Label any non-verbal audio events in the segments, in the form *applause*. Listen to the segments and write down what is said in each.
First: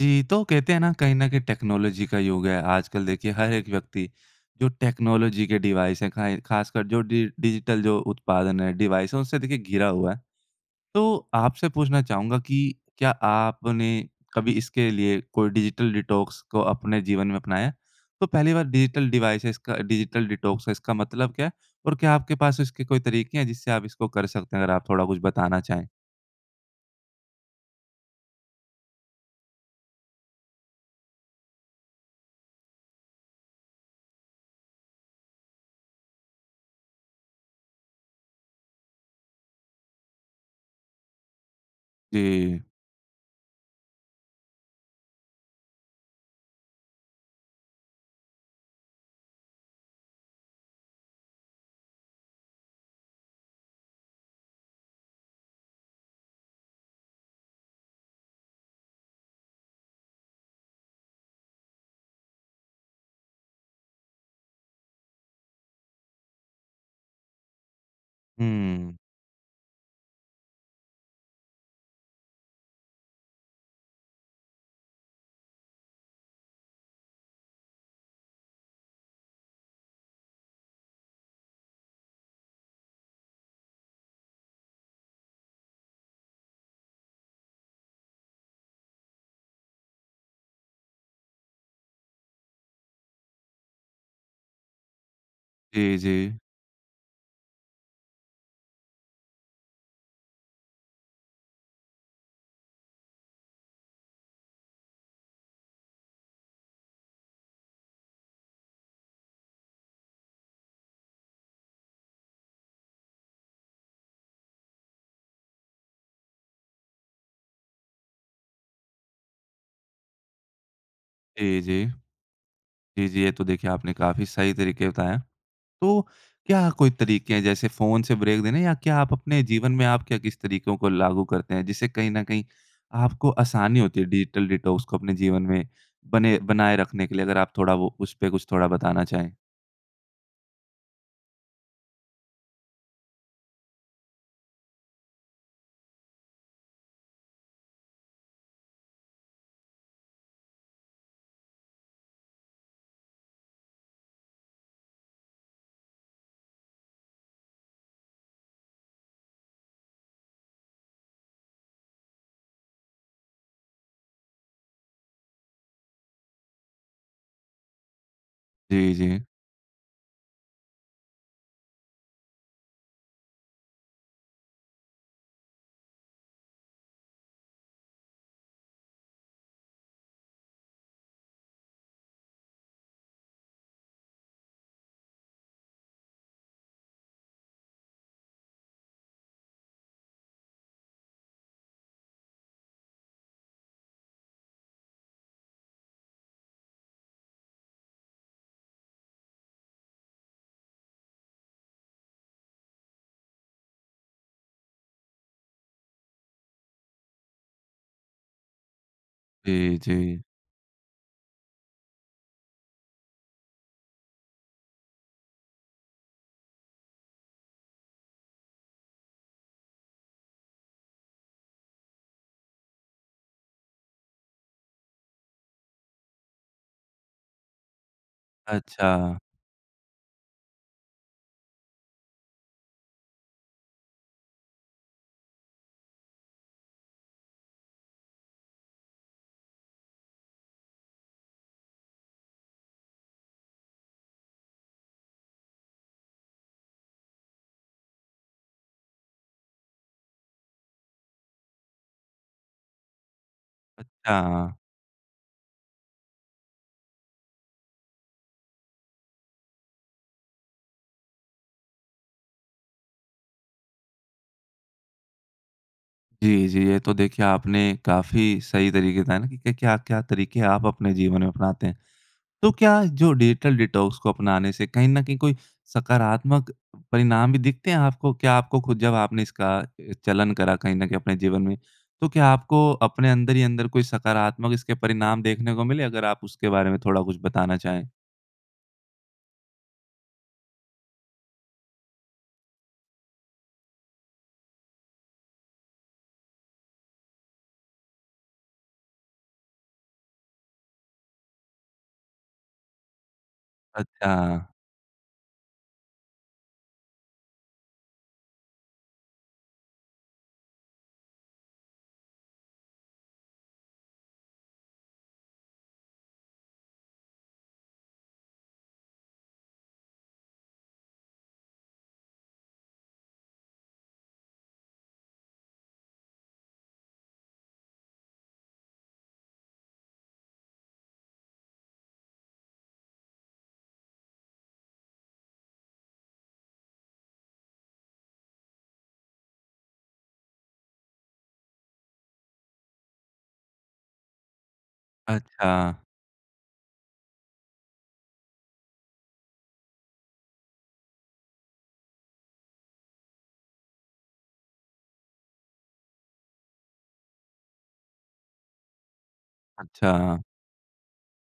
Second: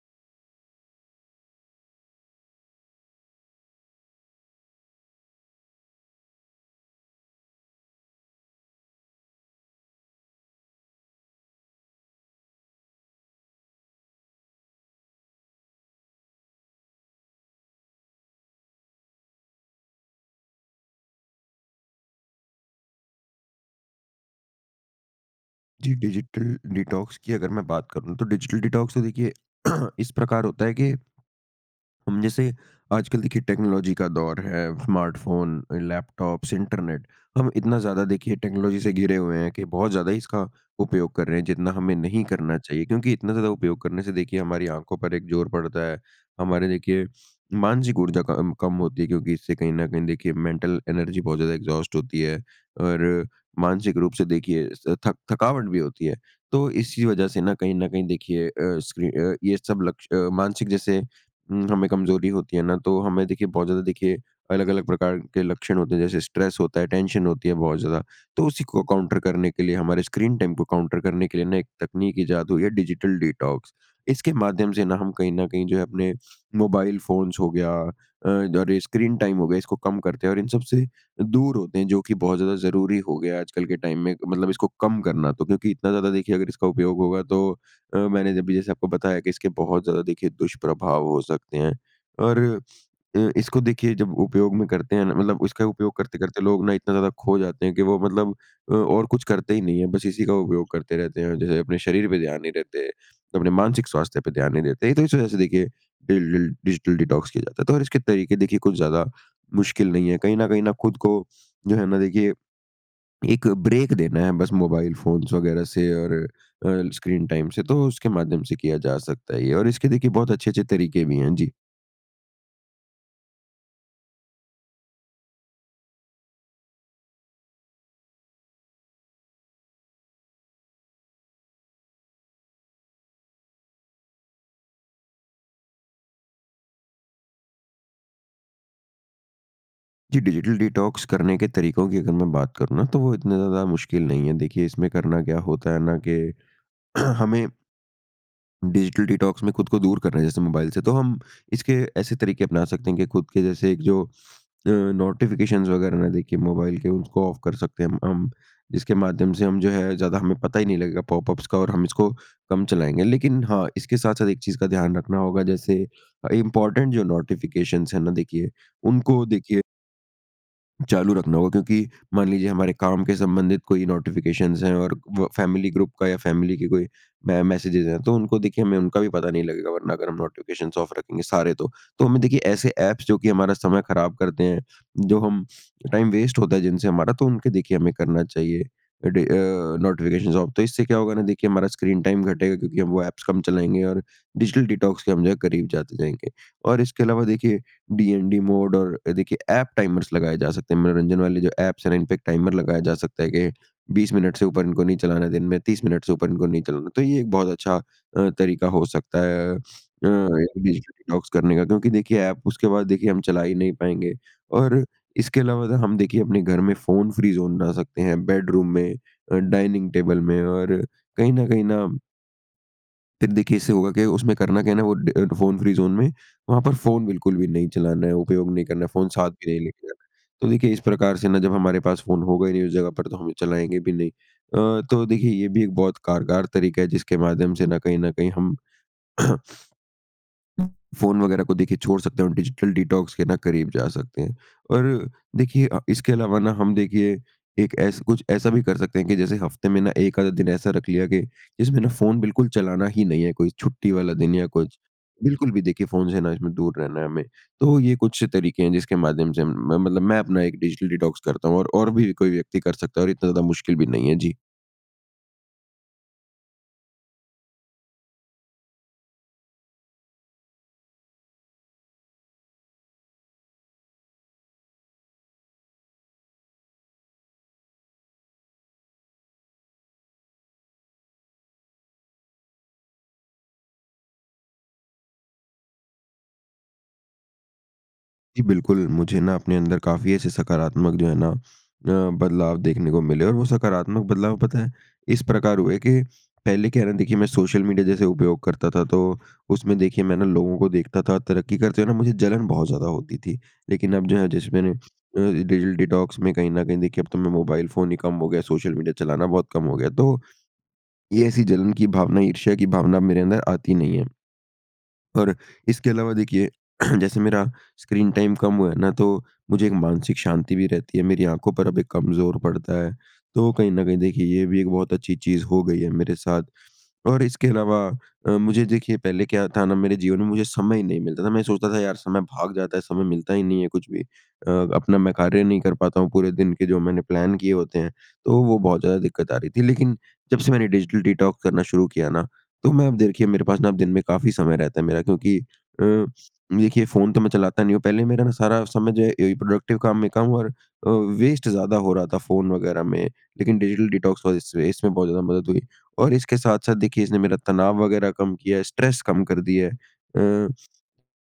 जी। तो कहते हैं ना, कहीं न कहीं टेक्नोलॉजी का युग है। आजकल देखिए हर एक व्यक्ति जो टेक्नोलॉज़ी के डिवाइस हैं खाय खास कर जो डि डिजिटल जो उत्पादन हैं डिवाइस है उनसे देखिए घिरा हुआ है। तो आपसे पूछना चाहूँगा कि क्या आपने कभी इसके लिए कोई डिजिटल डिटॉक्स को अपने जीवन में अपनाया है? तो पहली बार डिजिटल डिवाइसेज़ का डिजिटल डिटॉक्स है इसका मतलब क्या है? और क्या आपके पास इसके कोई तरीके हैं जिससे आप इसको कर सकते हैं, अगर आप थोड़ा कुछ बताना चाहें? जी। डिजिटल डिटॉक्स की अगर मैं बात करूँ तो डिजिटल डिटॉक्स तो देखिए *clears throat* इस प्रकार होता है कि हुँ, जैसे आजकल देखिए टेक्नोलॉज़ी का दौर है, स्मार्टफ़ोन, लैपटॉप्स, इंटरनेट। हम इतना ज़्यादा देखिए टेक्नोलॉज़ी से घिरे हुए हैं कि बहुत ज़्यादा ही इसका उपयोग कर रहे हैं जितना हमें नहीं करना जी। चाहिए क्योंकि इतना ज़्यादा उपयोग करने से देखिए हमारी आँखों पर एक ज़ोर पड़ता है। हमारे देखिए मानसिक ऊर्जा कम कम होती है क्योंकि इससे कहीं न कहीं देखिए मेंटल एनर्जी बहुत ज़्यादा एग्ज़ॉस्ट होती है। और मानसिक रूप से देखिए स थक थकावट भी होती है। तो इसी वज़ह से ना कहीं न कहीं देखिए अ, स्क्री अ, ये सब लक्ष अ, मानसिक जैसे उम, हमें कमज़ोरी होती है ना, तो हमें देखिए बहुत ज़्यादा देखिए अलग-अलग प्रकार के लक्षण होते हैं जैसे स्ट्रेस होता है टेंशन होती है बहुत ज़्यादा। तो उसी को हुँ। काउंटर करने के लिए हमारे स्क्रीन टाइम को काउंटर करने के लिए ना एक तकनीक इजात हुई है डिजिटल डिटॉक्स। इसके माध्यम से ना हम कहीं न कहीं जो है अपने मोबाइल फ़ोन्स हो गया अ, द और ये स्क्रीन टाइम हो गया इसको कम करते हैं और इन सबसे दूर होते हैं जो कि बहुत ज़्यादा ज़रूरी हो गया है आजकल के टाइम में मतलब इसको कम करना। तो क्योंकि इतना ज़्यादा देखिए अगर इसका उपयोग होगा तो अ, मैंने अभी जैसे आपको बताया कि इसके बहुत ज़्यादा देखिए दुष्प्रभाव हो सकते हैं। और अ, इसको देखिए जब उपयोग में करते हैं ना मतलब इसका उपयोग जी, जी। करते-करते लोग ना इतना ज़्यादा खो जाते हैं कि वो मतलब अ, और कुछ करते ही नहीं है बस इसी का उपयोग करते रहते हैं और जो है अपने शरीर पे ध्यान नहीं देते, अपने मानसिक स्वास्थ्य पे ध्यान नहीं देते। तो इस वज़ह से देखिए डिल डिल डिजिटल डिटॉक्स किया जाता है, तो और इसके तरीके देखिए कुछ ज़्यादा मुश्किल नहीं है। कहीं न कहीं न खुद को जो है ना, देखिए, एक ब्रेक देना है बस मोबाइल फ़ोन्स वग़ैरह से और अ, स्क्रीन टाइम से तो उसके माध्यम से किया जा सकता है ये और इसके देखिए बहुत अच्छे-अच्छे तरीके भी हैं। जी। जी, जी। जी, जी। ये तो देखिए आपने काफ़ी सही तरीके बताएँ हैं। तो क्या कोई तरीके हैं जैसे फ़ोन से ब्रेक देने या क्या आप अपने जीवन में आप क्या, किस तरीकों को लागू करते हैं? जिससे कहीं न कहीं आपको आसानी होती है डिजिटल डिटॉक्स को अपने जीवन में बने बनाए रखने के लिए अगर आप थोड़ा वो उसपे कुछ थोड़ा बताना चाहें? जी डिजिटल डिटॉक्स करने के तरीकों की अगर मैं बात करूँ ना तो वो इतना ज़्यादा मुश्किल नहीं है। देखिए इसमें करना क्या होता है ना कि *clears throat* हमें डिजिटल डिटॉक्स में खुद को दूर कर रहे हैं जैसे मोबाइल से तो हम इसके ऐसे तरीके अपना सकते हैं कि खुद के जैसे जो अ, नोटिफिकेशंस वगैरह ना दिखे मोबाइल के उसको ऑफ कर सकते हैं हम। उम, इसके माध्यम से हम जो है ज़्यादा हमें पता ही नहीं लगेगा पॉपअप्स का और हम इसको कम चलाएँगे। लेकिन हाँ, इसके साथ-साथ एक चीज़ का ध्यान रखना होगा जैसे अ, इम्पोर्टेंट जो नोटिफिकेशंस है ना देखिए, जी, जी। उनको देखिए चालू रखना होगा क्योंकि मान लीजिए हमारे काम के संबंधित कोई नोटिफिकेशंस हैं और व फैमिली ग्रुप का या फ़ैमिली की कोई मै मैसेजेस हैं तो उनको देखिए हमें उनका भी पता नहीं लगेगा वरना अगर हम नोटिफिकेशंस ऑफ रखेंगे सारे तो। तो हमें देखिए ऐसे ऐप्स जो कि हमारा समय खराब करते हैं। जो हम टाइम वेस्ट होता है जिनसे हमारा तो उनके देखिए हमें करना चाहिए। Day uh, notifications off. तो इससे क्या होगा ना देखिए हमारा स्क्रीन टाइम घटेगा क्योंकि हम वो ऐप्स कम चलाएँगे और डिजिटल डिटॉक्स के हम जो है करीब जाते जाएँगे। और इसके अलावा देखिए डीएनडी मोड और देखिए एप टाइमर्स लगाए जा सकते हैं। मनोरंजन वाले जो ऐप्स है ना इनपे टाइमर लगाया जा सकता है कि 20 मिनट से ऊपर इनको नहीं चलाना है दिन में, 30 मिनट से ऊपर इनको नहीं चलाना है। तो ये एक बहुत अच्छा अ, तरीका हो सकता है अ, जी, जी। डिजिटल डिटॉक्स करने का। क्योंकि देखिए एप उसके बाद देखिए हम चला ही नहीं पाएँगे। और इसके अलावा तो हम देखिए अपने घर में फ़ोन-फ्री ज़ोन बना सकते हैं बेडरूम में अ, डाइनिंग टेबल में और कहीं न कहीं ना फिर देखिए, इससे होगा क्या? उसमें करना क्या है ना? वो ड फ़ोन फ्री ज़ोन है। वहाँ पर फ़ोन बिल्कुल भी नहीं चलाना है, उपयोग नहीं करना है। फ़ोन अच्छा। साथ भी नहीं लेके जाना है। तो देखिए इस प्रकार से ना, जब हमारे पास फ़ोन होगा ही नहीं उस जगह पर, तो हम चलाएँगे भी नहीं। अ, तो देखिए ये भी एक बहुत कारगर तरीका है, जिसके माध्यम से ना कहीं न कहीं हम *coughs* *sniffs* फ़ोन वग़ैरह को देखिए छोड़ सकते हैं और डिजिटल डिटॉक्स के ना करीब जा सकते हैं। और देखिए अ, इसके अलावा ना हम देखिए एक ऐसा कुछ ऐसा भी कर सकते हैं कि जैसे हफ़्ते में ना 1 आधा दिन ऐसा रख लिया कि इसमें ना फ़ोन बिल्कुल चलाना ही नहीं है। कोई छुट्टी वाला दिन या अच्छा। कुछ, बिल्कुल भी देखिए फ़ोन से ना इसमें दूर रहना है हमें। तो ये कुछ तरीके हैं, जिसके माध्यम से हम म मतलब मैं अपना एक डिजिटल डिटॉक्स करता हूँ। और और भी कोई व्यक्ति कर सकता है और इतना ज़्यादा मुश्किल भी नहीं है। जी। जी, जी। ये तो देखिए आपने काफ़ी सही तरीके बताए ना कि क्या-क्या तरीके आप अपने जीवन में अपनाते हैं? तो क्या जो डिजिटल डिटॉक्स को अपनाने से कहीं न कहीं कोई सकारात्मक अ, परिणाम भी दिखते हैं आपको? क्या आपको खुद, जब आपने इसका अ, चलन करा कहीं न कहीं अपने जीवन में, तो क्या आपको अपने अंदर ही अंदर कोई सकारात्मक इसके परिणाम देखने को मिले? अगर आप उसके बारे में थोड़ा कुछ बताना चाहें? जी बिल्कुल। मुझे ना अपने अंदर काफ़ी ऐसे सकारात्मक जो है ना अ, बदलाव देखने को मिले और वो सकारात्मक बदलाव पता है इस प्रकार हुए कि पहले क्या है ना? देखिए, मैं सोशल मीडिया जैसे उपयोग करता था तो, उसमें देखिए मैं ना लोगों को देखता था तरक्की करते हुए ना मुझे जलन बहुत ज़्यादा होती थी। लेकिन अब जो है अच्छा। जैसे मैंने अ, डिजिल डिटॉक्स में कहीं न कहीं देखिए अब तो मैं मोबाइल फ़ोन ही कम हो गया है, सोशल मीडिया चलाना बहुत कम हो गया। तो, ये ऐसी जलन की भावना, ईर्ष्या की भावना मेरे अंदर आती नहीं है। और इसके अलावा देखिए *clears throat* जैसे मेरा स्क्रीन टाइम कम हुआ है ना तो, मुझे एक मानसिक शांति भी रहती है, मेरी आँखों पर अब एक कम ज़ोर पड़ता है। तो कहीं न कहीं देखिए ये भी एक बहुत अच्छी चीज़ हो गई है मेरे साथ। और इसके अलावा अ, मुझे देखिए पहले क्या था ना मेरे जीवन में मुझे समय ही नहीं मिलता था, मैं सोचता था यार समय भाग जाता है, समय मिलता ही नहीं है कुछ भी अ, अपना मैं कार्य नहीं कर पाता हूँ पूरे दिन के जो मैंने प्लान किए होते हैं। तो वो बहुत ज़्यादा दिक्कत आ रही थी लेकिन जब से मैंने डिजिटल डिटॉक्स करना शुरू किया ना, तो मैं अब देखिए मेरे पास ना दिन में काफ़ी समय रहता है मेरा क्योंकि अच्छा। अ, देखिए फ़ोन तो मैं चलाता नहीं हूँ पहले मेरा ना सारा समय जो है ए प्रोडक्टिव काम में कम और अ, वेस्ट ज़्यादा हो रहा था फ़ोन वग़ैरह में। लेकिन डिजिटल डिटॉक्स वज़ह से इसमें बहुत ज़्यादा मदद हुई, और इसके साथ-साथ देखिए इसने मेरा तनाव वग़ैरह कम किया है, स्ट्रेस कम कर दिया है। अच्छा। अ,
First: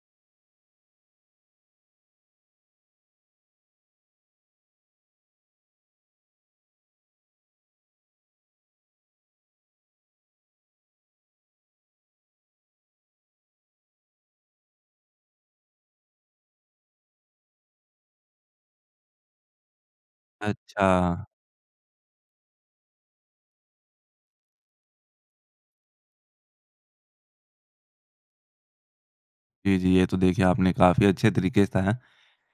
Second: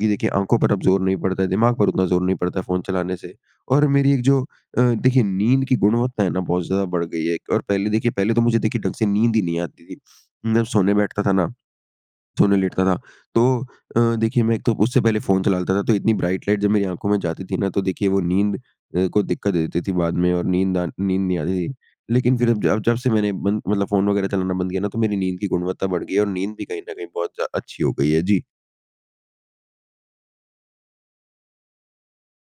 ये देखिए आँखों पर अब ज़ोर नहीं पड़ता है। दिमाग पर उतना ज़ोर नहीं पड़ता है फ़ोन चलाने से। और मेरी एक जो अ, देखिए नींद की गुणवत्ता है ना बहुत ज़्यादा बढ़ गई है। एक और पहले देखिए पहले तो मुझे देखिए ढंग से नींद ही नहीं आती थी। मैं सोने बैठता था ना। सोने लेटता था तो अ, देखिए मैं एक तो उससे पहले फ़ोन चला लेता था तो इतनी ब्राइट लाइट जब मेरी आँखों में जाती थी ना तो देखिए वो नींद अ, को दिक्कत दे देती थी बाद में और नींद आन नींद अच्छा। नहीं आती थी। लेकिन फिर अब जब जब से मैंने बन मतलब फ़ोन वग़ैरह चलाना बंद किया ना तो मेरी नींद की गुणवत्ता बढ़ गई है और नींद भी कहीं न कहीं बहुत जा अच्छी हो गई है। जी। जी, जी। ये तो देखिए आपने काफ़ी अच्छे तरीके से बताया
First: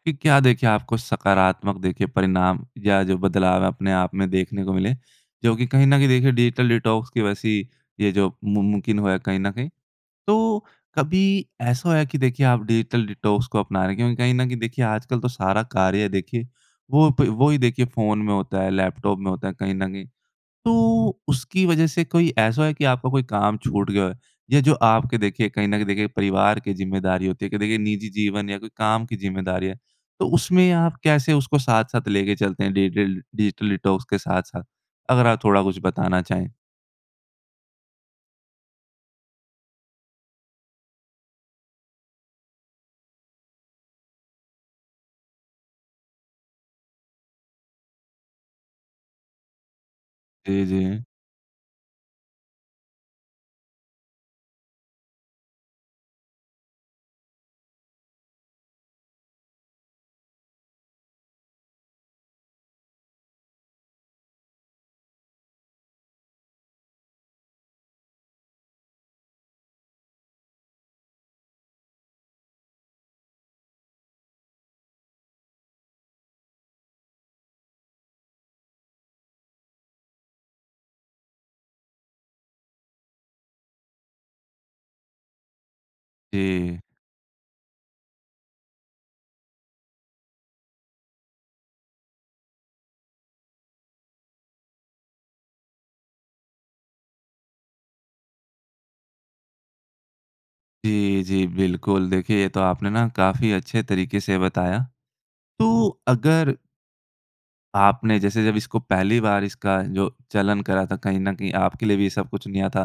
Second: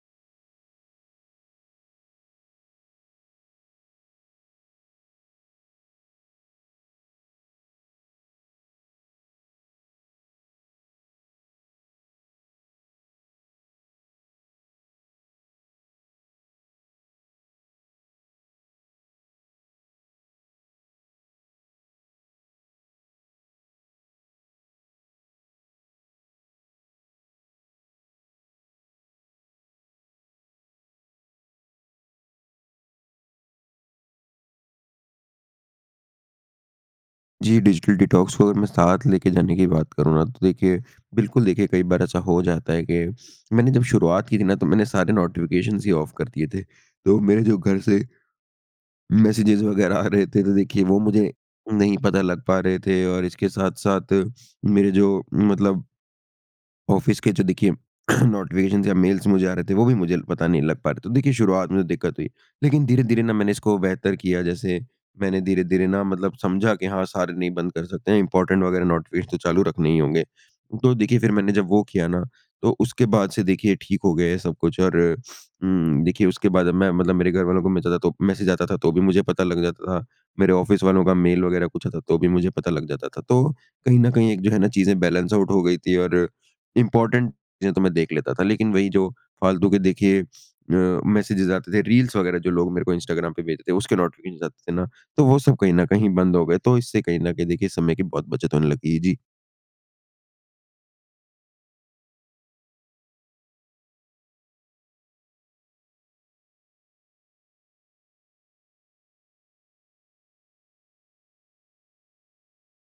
कि क्या देखिए आपको सकारात्मक देखिए परिणाम या जो बदलाव है अपने आप में देखने को मिले। जो कि कहीं न कहीं देखिए डिजिटल डिटॉक्स की वैसी ये जो मुम मुमकिन हुआ है कहीं न कहीं। तो कभी ऐसा हुआ है कि देखिए आप डिजिटल डिटॉक्स को अपना रहे हैं क्योंकि कहीं न कहीं देखिए आजकल तो सारा कार्य देखिए वो ब वो ही देखिए फ़ोन में होता है लैपटॉप में होता है कहीं न कहीं। तो उसकी वज़ह से कोई ऐसा है की आपका कोई काम छूट गया होए। या जो आपके देखिए कहीं न कहीं देखिए परिवार की ज़िम्मेदारी होती है की देखिए निजी जीवन या कोई काम की ज़िम्मेदारी है तो उसमें आप कैसे उसको साथ-साथ लेके चलते हैं? डिजिटल डिजिटल डिटॉक्स के साथ-साथ, अगर आप थोड़ा कुछ बताना चाहे? जी। डिजिटल डिटॉक्स को अगर मैं साथ लेके जाने की बात करूँ ना, तो देखिए बिल्कुल देखिए कई बार ऐसा हो जाता है कि, मैंने जब शुरुआत की थी ना, तो मैंने सारे नोटिफ़िकेशंस ही ऑफ कर दिए थे तो मेरे जो घर से *yawns* मैसेजेस वग़ैरह आ रहे थे तो जी, देखिए वो जी। मुझे नहीं पता लग पा रहे थे और इसके साथ-साथ मेरे जो मतलब ऑफ़िस के जो देखिए *clears throat* नोटिफ़िकेशंस या मेल्स मुझे आ रहे थे वो भी मुझे पता नहीं लग पा रहे थे। तो देखिए शुरुआत में दिक्कत हुई लेकिन धीरे-धीरे न मैंने इसको बेहतर किया जैसे मैंने धीरे-धीरे ना, मतलब समझा कि हाँ, सारे नहीं बंद कर सकते हैं इम्पोर्टेंट वग़ैरह नोटिफ़िकेशन तो चालू रखने ही होंगे। तो देखिए फिर मैंने जब वो किया ना तो उसके बाद से देखिए ठीक हो गए सब कुछ और *sniffs* उम, देखिए उसके बाद अब मैं मतलब मेरे घरवालों को मैं ज़्यादा तो मैसेज आता था तो भी मुझे पता लग जाता था। मेरे ऑफ़िस वालों का मेल वग़ैरह कुछ आता था तो भी मुझे पता लग जाता था तो कहीं न कहीं एक जो है ना, चीज़ें बैलेंस आउट हो गई थी और जी। इम्पोर्टेंट चीज़ें तो मैं देख लेता था। लेकिन वही जो फालतू के देखिए अ, मैसेजेस आते थे रील्स वग़ैरह जो लोग मेरे को इंस्टाग्राम पे भेजते थे उसके नोटिफ़िकेशन आते थे ना, तो वो सब कहीं न कहीं बंद हो गए तो इससे कहीं न कहीं देखिए समय की बहुत बचत होने लगी है। जी। जी, जी बिल्कुल। देखिए ये तो आपने ना काफ़ी अच्छे तरीके से बताया। तो अगर आपने जैसे जब इसको पहली बार इसका जो चलन करा था कहीं न कहीं आपके लिए भी ये सब कुछ नया था।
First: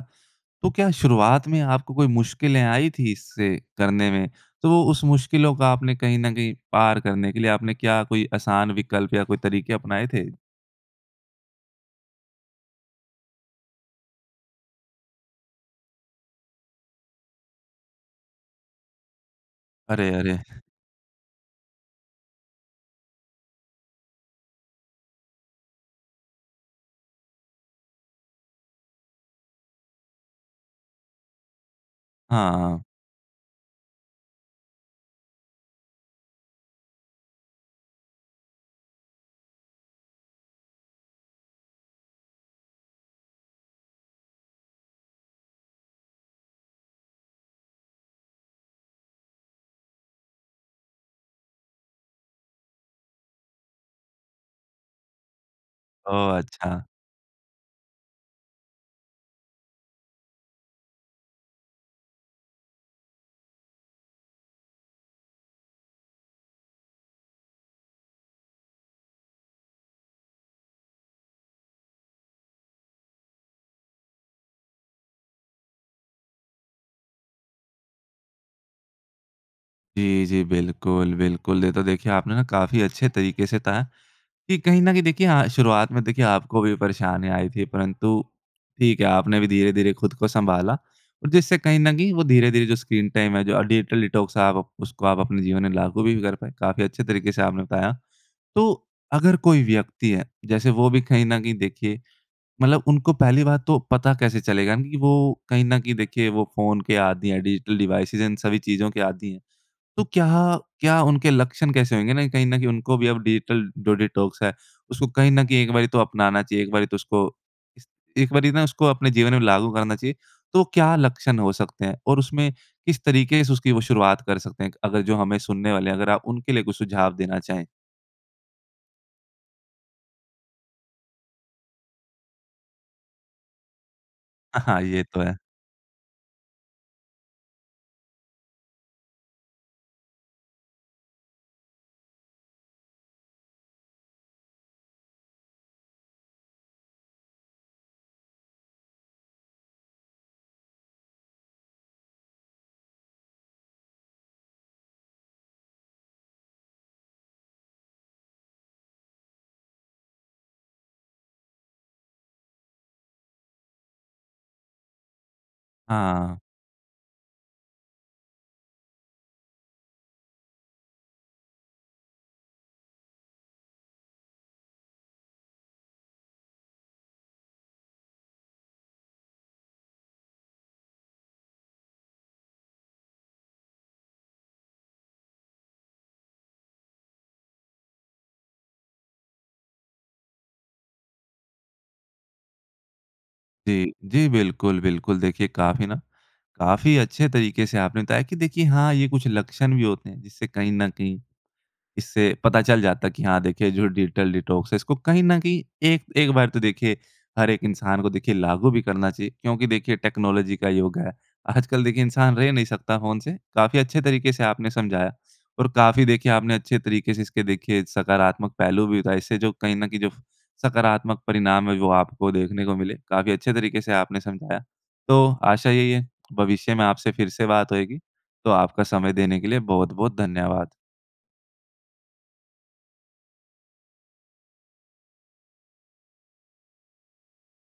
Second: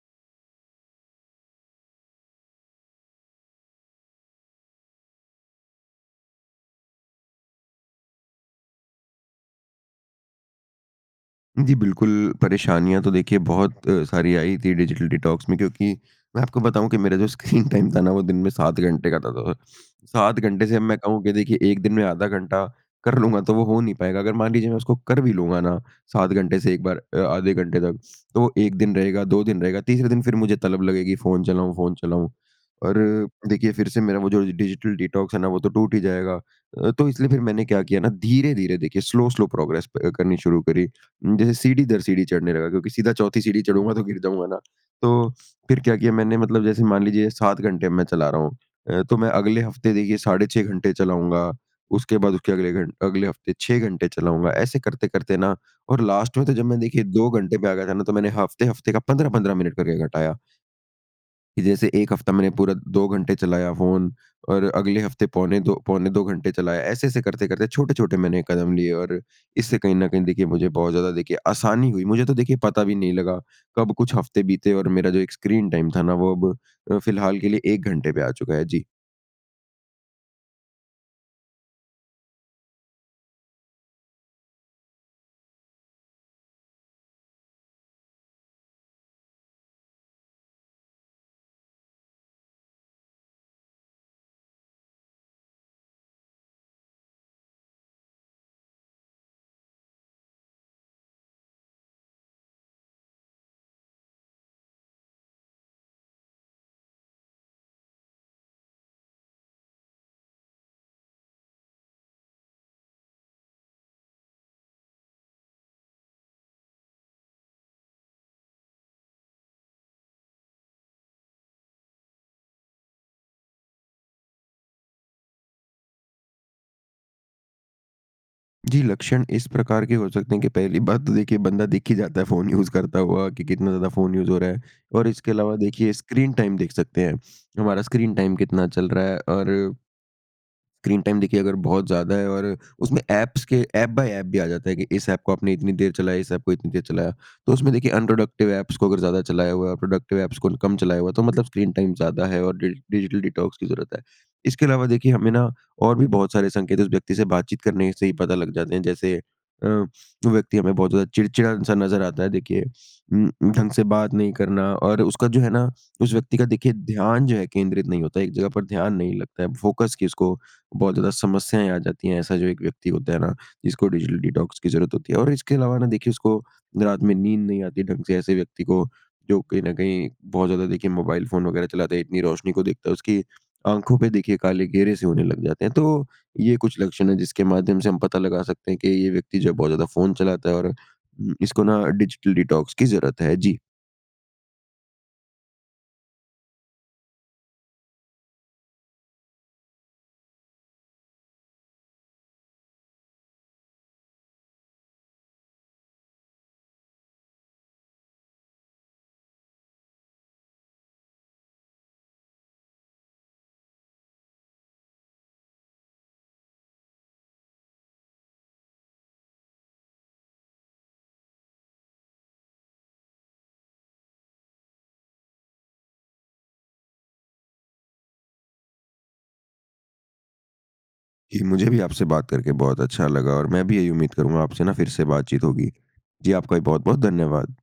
तो क्या शुरुआत में आपको कोई मुश्किलें आई थी इससे करने में, तो उस मुश्किलों का आपने कहीं ना कहीं पार करने के लिए आपने क्या कोई आसान विकल्प या कोई तरीके अपनाए थे? जी, बिल्कुल। परेशानियाँ तो देखिए बहुत सारी आई थी डिजिटल डिटॉक्स में क्योंकि मैं आपको बताऊँ कि मेरा जो स्क्रीन टाइम था ना वो दिन में 7 घंटे का त त था। अरे, अरे! 7 घंटे से अब मैं कहूँ कि देखिए 1 दिन में आधा घंटा कर लूँगा तो वो हो नहीं पाएगा। अगर मान लीजिए मैं उसको कर भी लूँगा ना 7 घंटे से एक बार अ, आधे घंटे तक, तो वो 1 दिन रहेगा 2 दिन रहेगा 3 दिन फिर मुझे तलब लगेगी फ़ोन चलाऊँ, फ़ोन चलाऊँ। हाँ, हाँ। और देखिए फिर से मेरा वो जो डिजिटल डिटॉक्स है ना वो तो टूट ही जाएगा। अ, तो इसलिए फिर मैंने क्या किया ना धीरे-धीरे देखिए स्लो-स्लो प्रोग्रेस प करनी शुरू करी। जैसे सीढ़ी दर सीढ़ी चढ़ने लगा क्योंकि सीधा चौथी सीढ़ी चढ़ूँगा तो गिर जाऊँगा ना? तो फिर क्या किया मैंने मतलब जैसे मान लीजिए 7 घंटे अब में मैं चला रहा हूँ। अ, तो मैं अगले हफ़्ते देखिए साढ़े 6 घंटे चलाऊँगा उसके बाद उसके अगले घंट अगले हफ़्ते 6 घंटे चलाऊँगा ऐसे करते करते ना और ओह, लास्ट में तो जब मैं अच्छा। देखिए 2 घंटे पे आ गया था ना तो मैंने हफ़्ते-हफ़्ते का 15-15 मिनट करके घटाया। कि जैसे एक हफ्ता मैंने पूरा 2 घंटे चलाया फ़ोन और अगले हफ़्ते पौने 2 पौने 2 घंटे चलाया ऐसे-ऐसे करते-करते छोटे छोटे मैंने कदम लिए और इससे कहीं न कहीं देखिए मुझे बहुत ज़्यादा देखिए आसानी हुई। मुझे तो देखिए पता भी नहीं लगा कब कुछ हफ़्ते बीते और मेरा जो एक स्क्रीन टाइम था ना वो अब अ, फ़िलहाल के लिए 1 घंटे पे आ चुका है, जी। जी, जी। बिल्कुल, बिल्कुल। ये तो देखिए आपने काफ़ी अच्छे तरीके से बताया कि कहीं न कहीं देखिए हाँ, शुरुआत में देखिए आपको भी परेशानी आई थी परंतु ठीक है आपने भी धीरे-धीरे खुद को संभाला और जिससे कहीं न कहीं वो धीरे-धीरे जो स्क्रीन टाइम है जो डिजिटल डिटॉक्स है आप उसको आप अपने जीवन में लागू भी कर पाए। काफ़ी अच्छे तरीके से आपने बताया। तो अगर कोई व्यक्ति है जैसे वो भी कहीं न कहीं देखिए मतलब उनको पहली बात तो पता कैसे चलेगा न कि वो कहीं न कहीं देखिए वो फ़ोन के आदि है डिजिटल डिवाइस इन सभी चीज़ों के आदि है। तो क्या क्या उनके लक्षण कैसे होंगे ना कहीं न कहीं उनको भी अब डिजिटल डो डिटॉक्स है उसको कहीं न कहीं एक बारी तो अपनाना चाहिए एक बारी तो उसको इस एक बारी ना उसको अपने जीवन में लागू करना चाहिए। तो क्या लक्षण हो सकते हैं और उसमें किस तरीके से उसकी वो शुरुआत कर सकते हैं? एक अगर जो हमें सुनने वाले हैं अगर आप उनके लिए कुछ सुझाव देना चाहें। जी। लक्षण इस प्रकार के हो सकते हैं कि पहली बात तो देखिए बंदा देखे जाता है फ़ोन यूज़ करता हुआ कि कितना ज़्यादा फ़ोन यूज़ हो रहा अ, है हाँ ये और तो इसके है। अलावा देखिए स्क्रीन टाइम देख सकते हैं। हमारा स्क्रीन टाइम कितना चल रहा है और स्क्रीन टाइम देखिए अगर बहुत ज़्यादा है और उसमें ऐप्स के ऐप बाय ऐप भी आ जाता है कि इस ऐप को आपने इतनी देर चलाया इस ऐप को इतनी देर चलाया। तो उसमें देखिए अनप्रोडक्टिव ऐप्स को अगर ज़्यादा चलाया हुआ है प्रोडक्टिव ऐप्स को कम चलाया हुआ है तो मतलब स्क्रीन टाइम ज़्यादा है और डि डिजिटल डिटॉक्स की ज़रूरत है। इसके अलावा देखिए हमें ना, और भी बहुत सारे संकेत है उस व्यक्ति से बातचीत करने से ही पता लग जाते हैं जैसे अ, व्यक्ति हमें बहुत ज़्यादा चिड़चिड़ा-सा नज़र आता है देखिए उम, उम, ढंग से बात नहीं करना और उसका जो है ना, उस व्यक्ति हाँ। का देखिए ध्यान जो है केंद्रित नहीं होता है एक जगह पर ध्यान नहीं लगता है। फ़ोकस की इसको बहुत ज़्यादा समस्याएँ आ जाती हैं ऐसा जो एक व्यक्ति होता है ना, जिसको डिजिटल डिटॉक्स की ज़रूरत होती है और इसके अलावा ना देखिए उसको रात में नींद नहीं आती ढंग से ऐसे व्यक्ति को, जो कहीं न कहीं बहुत ज़्यादा देखिए मोबाइल फ़ोन वग़ैरह चलाते है इतनी रोशनी को देखता है उसकी आँखों पे देखिए काले घेरे से होने लग जाते हैं तो ये कुछ लक्षण है जिसके माध्यम से हम पता लगा सकते हैं कि ये व्यक्ति जो है बहुत ज़्यादा फ़ोन चलाता है और उम, इसको ना डिजिटल डिटॉक्स की ज़रूरत है। जी। जी, जी बिल्कुल, बिल्कुल। देखिए काफ़ी ना, काफ़ी अच्छे तरीके से आपने बताया की देखिए हाँ, ये कुछ लक्षण भी होते हैं जिससे कहीं न कहीं इससे पता चल जाता है कि हाँ, देखिए जो डिजिटल डिटॉक्स है इसको कहीं न कहीं एक एक बार तो देखिए हर एक इंसान को देखिए लागू भी करना चाहिए क्योंकि देखिए टेक्नोलॉज़ी का योग है। आजकल देखिए इंसान रह नहीं सकता फ़ोन से, काफ़ी अच्छे तरीके से आपने समझाया और काफ़ी देखिए आपने अच्छे तरीके से इसके देखिए सकारात्मक पहलू भी बताए। इससे जो कहीं न कहीं जो सकारात्मक परिणाम है वो आपको देखने को मिले काफ़ी अच्छे तरीके से आपने समझाया। तो आशा यही है भविष्य में आपसे फिर से बात होएगी तो आपका समय देने के लिए बहुत-बहुत धन्यवाद। जी मुझे भी आपसे बात करके बहुत अच्छा लगा और मैं भी यही उम्मीद करूँगा आपसे ना फिर से बातचीत होगी। जी आपका भी बहुत-बहुत धन्यवाद।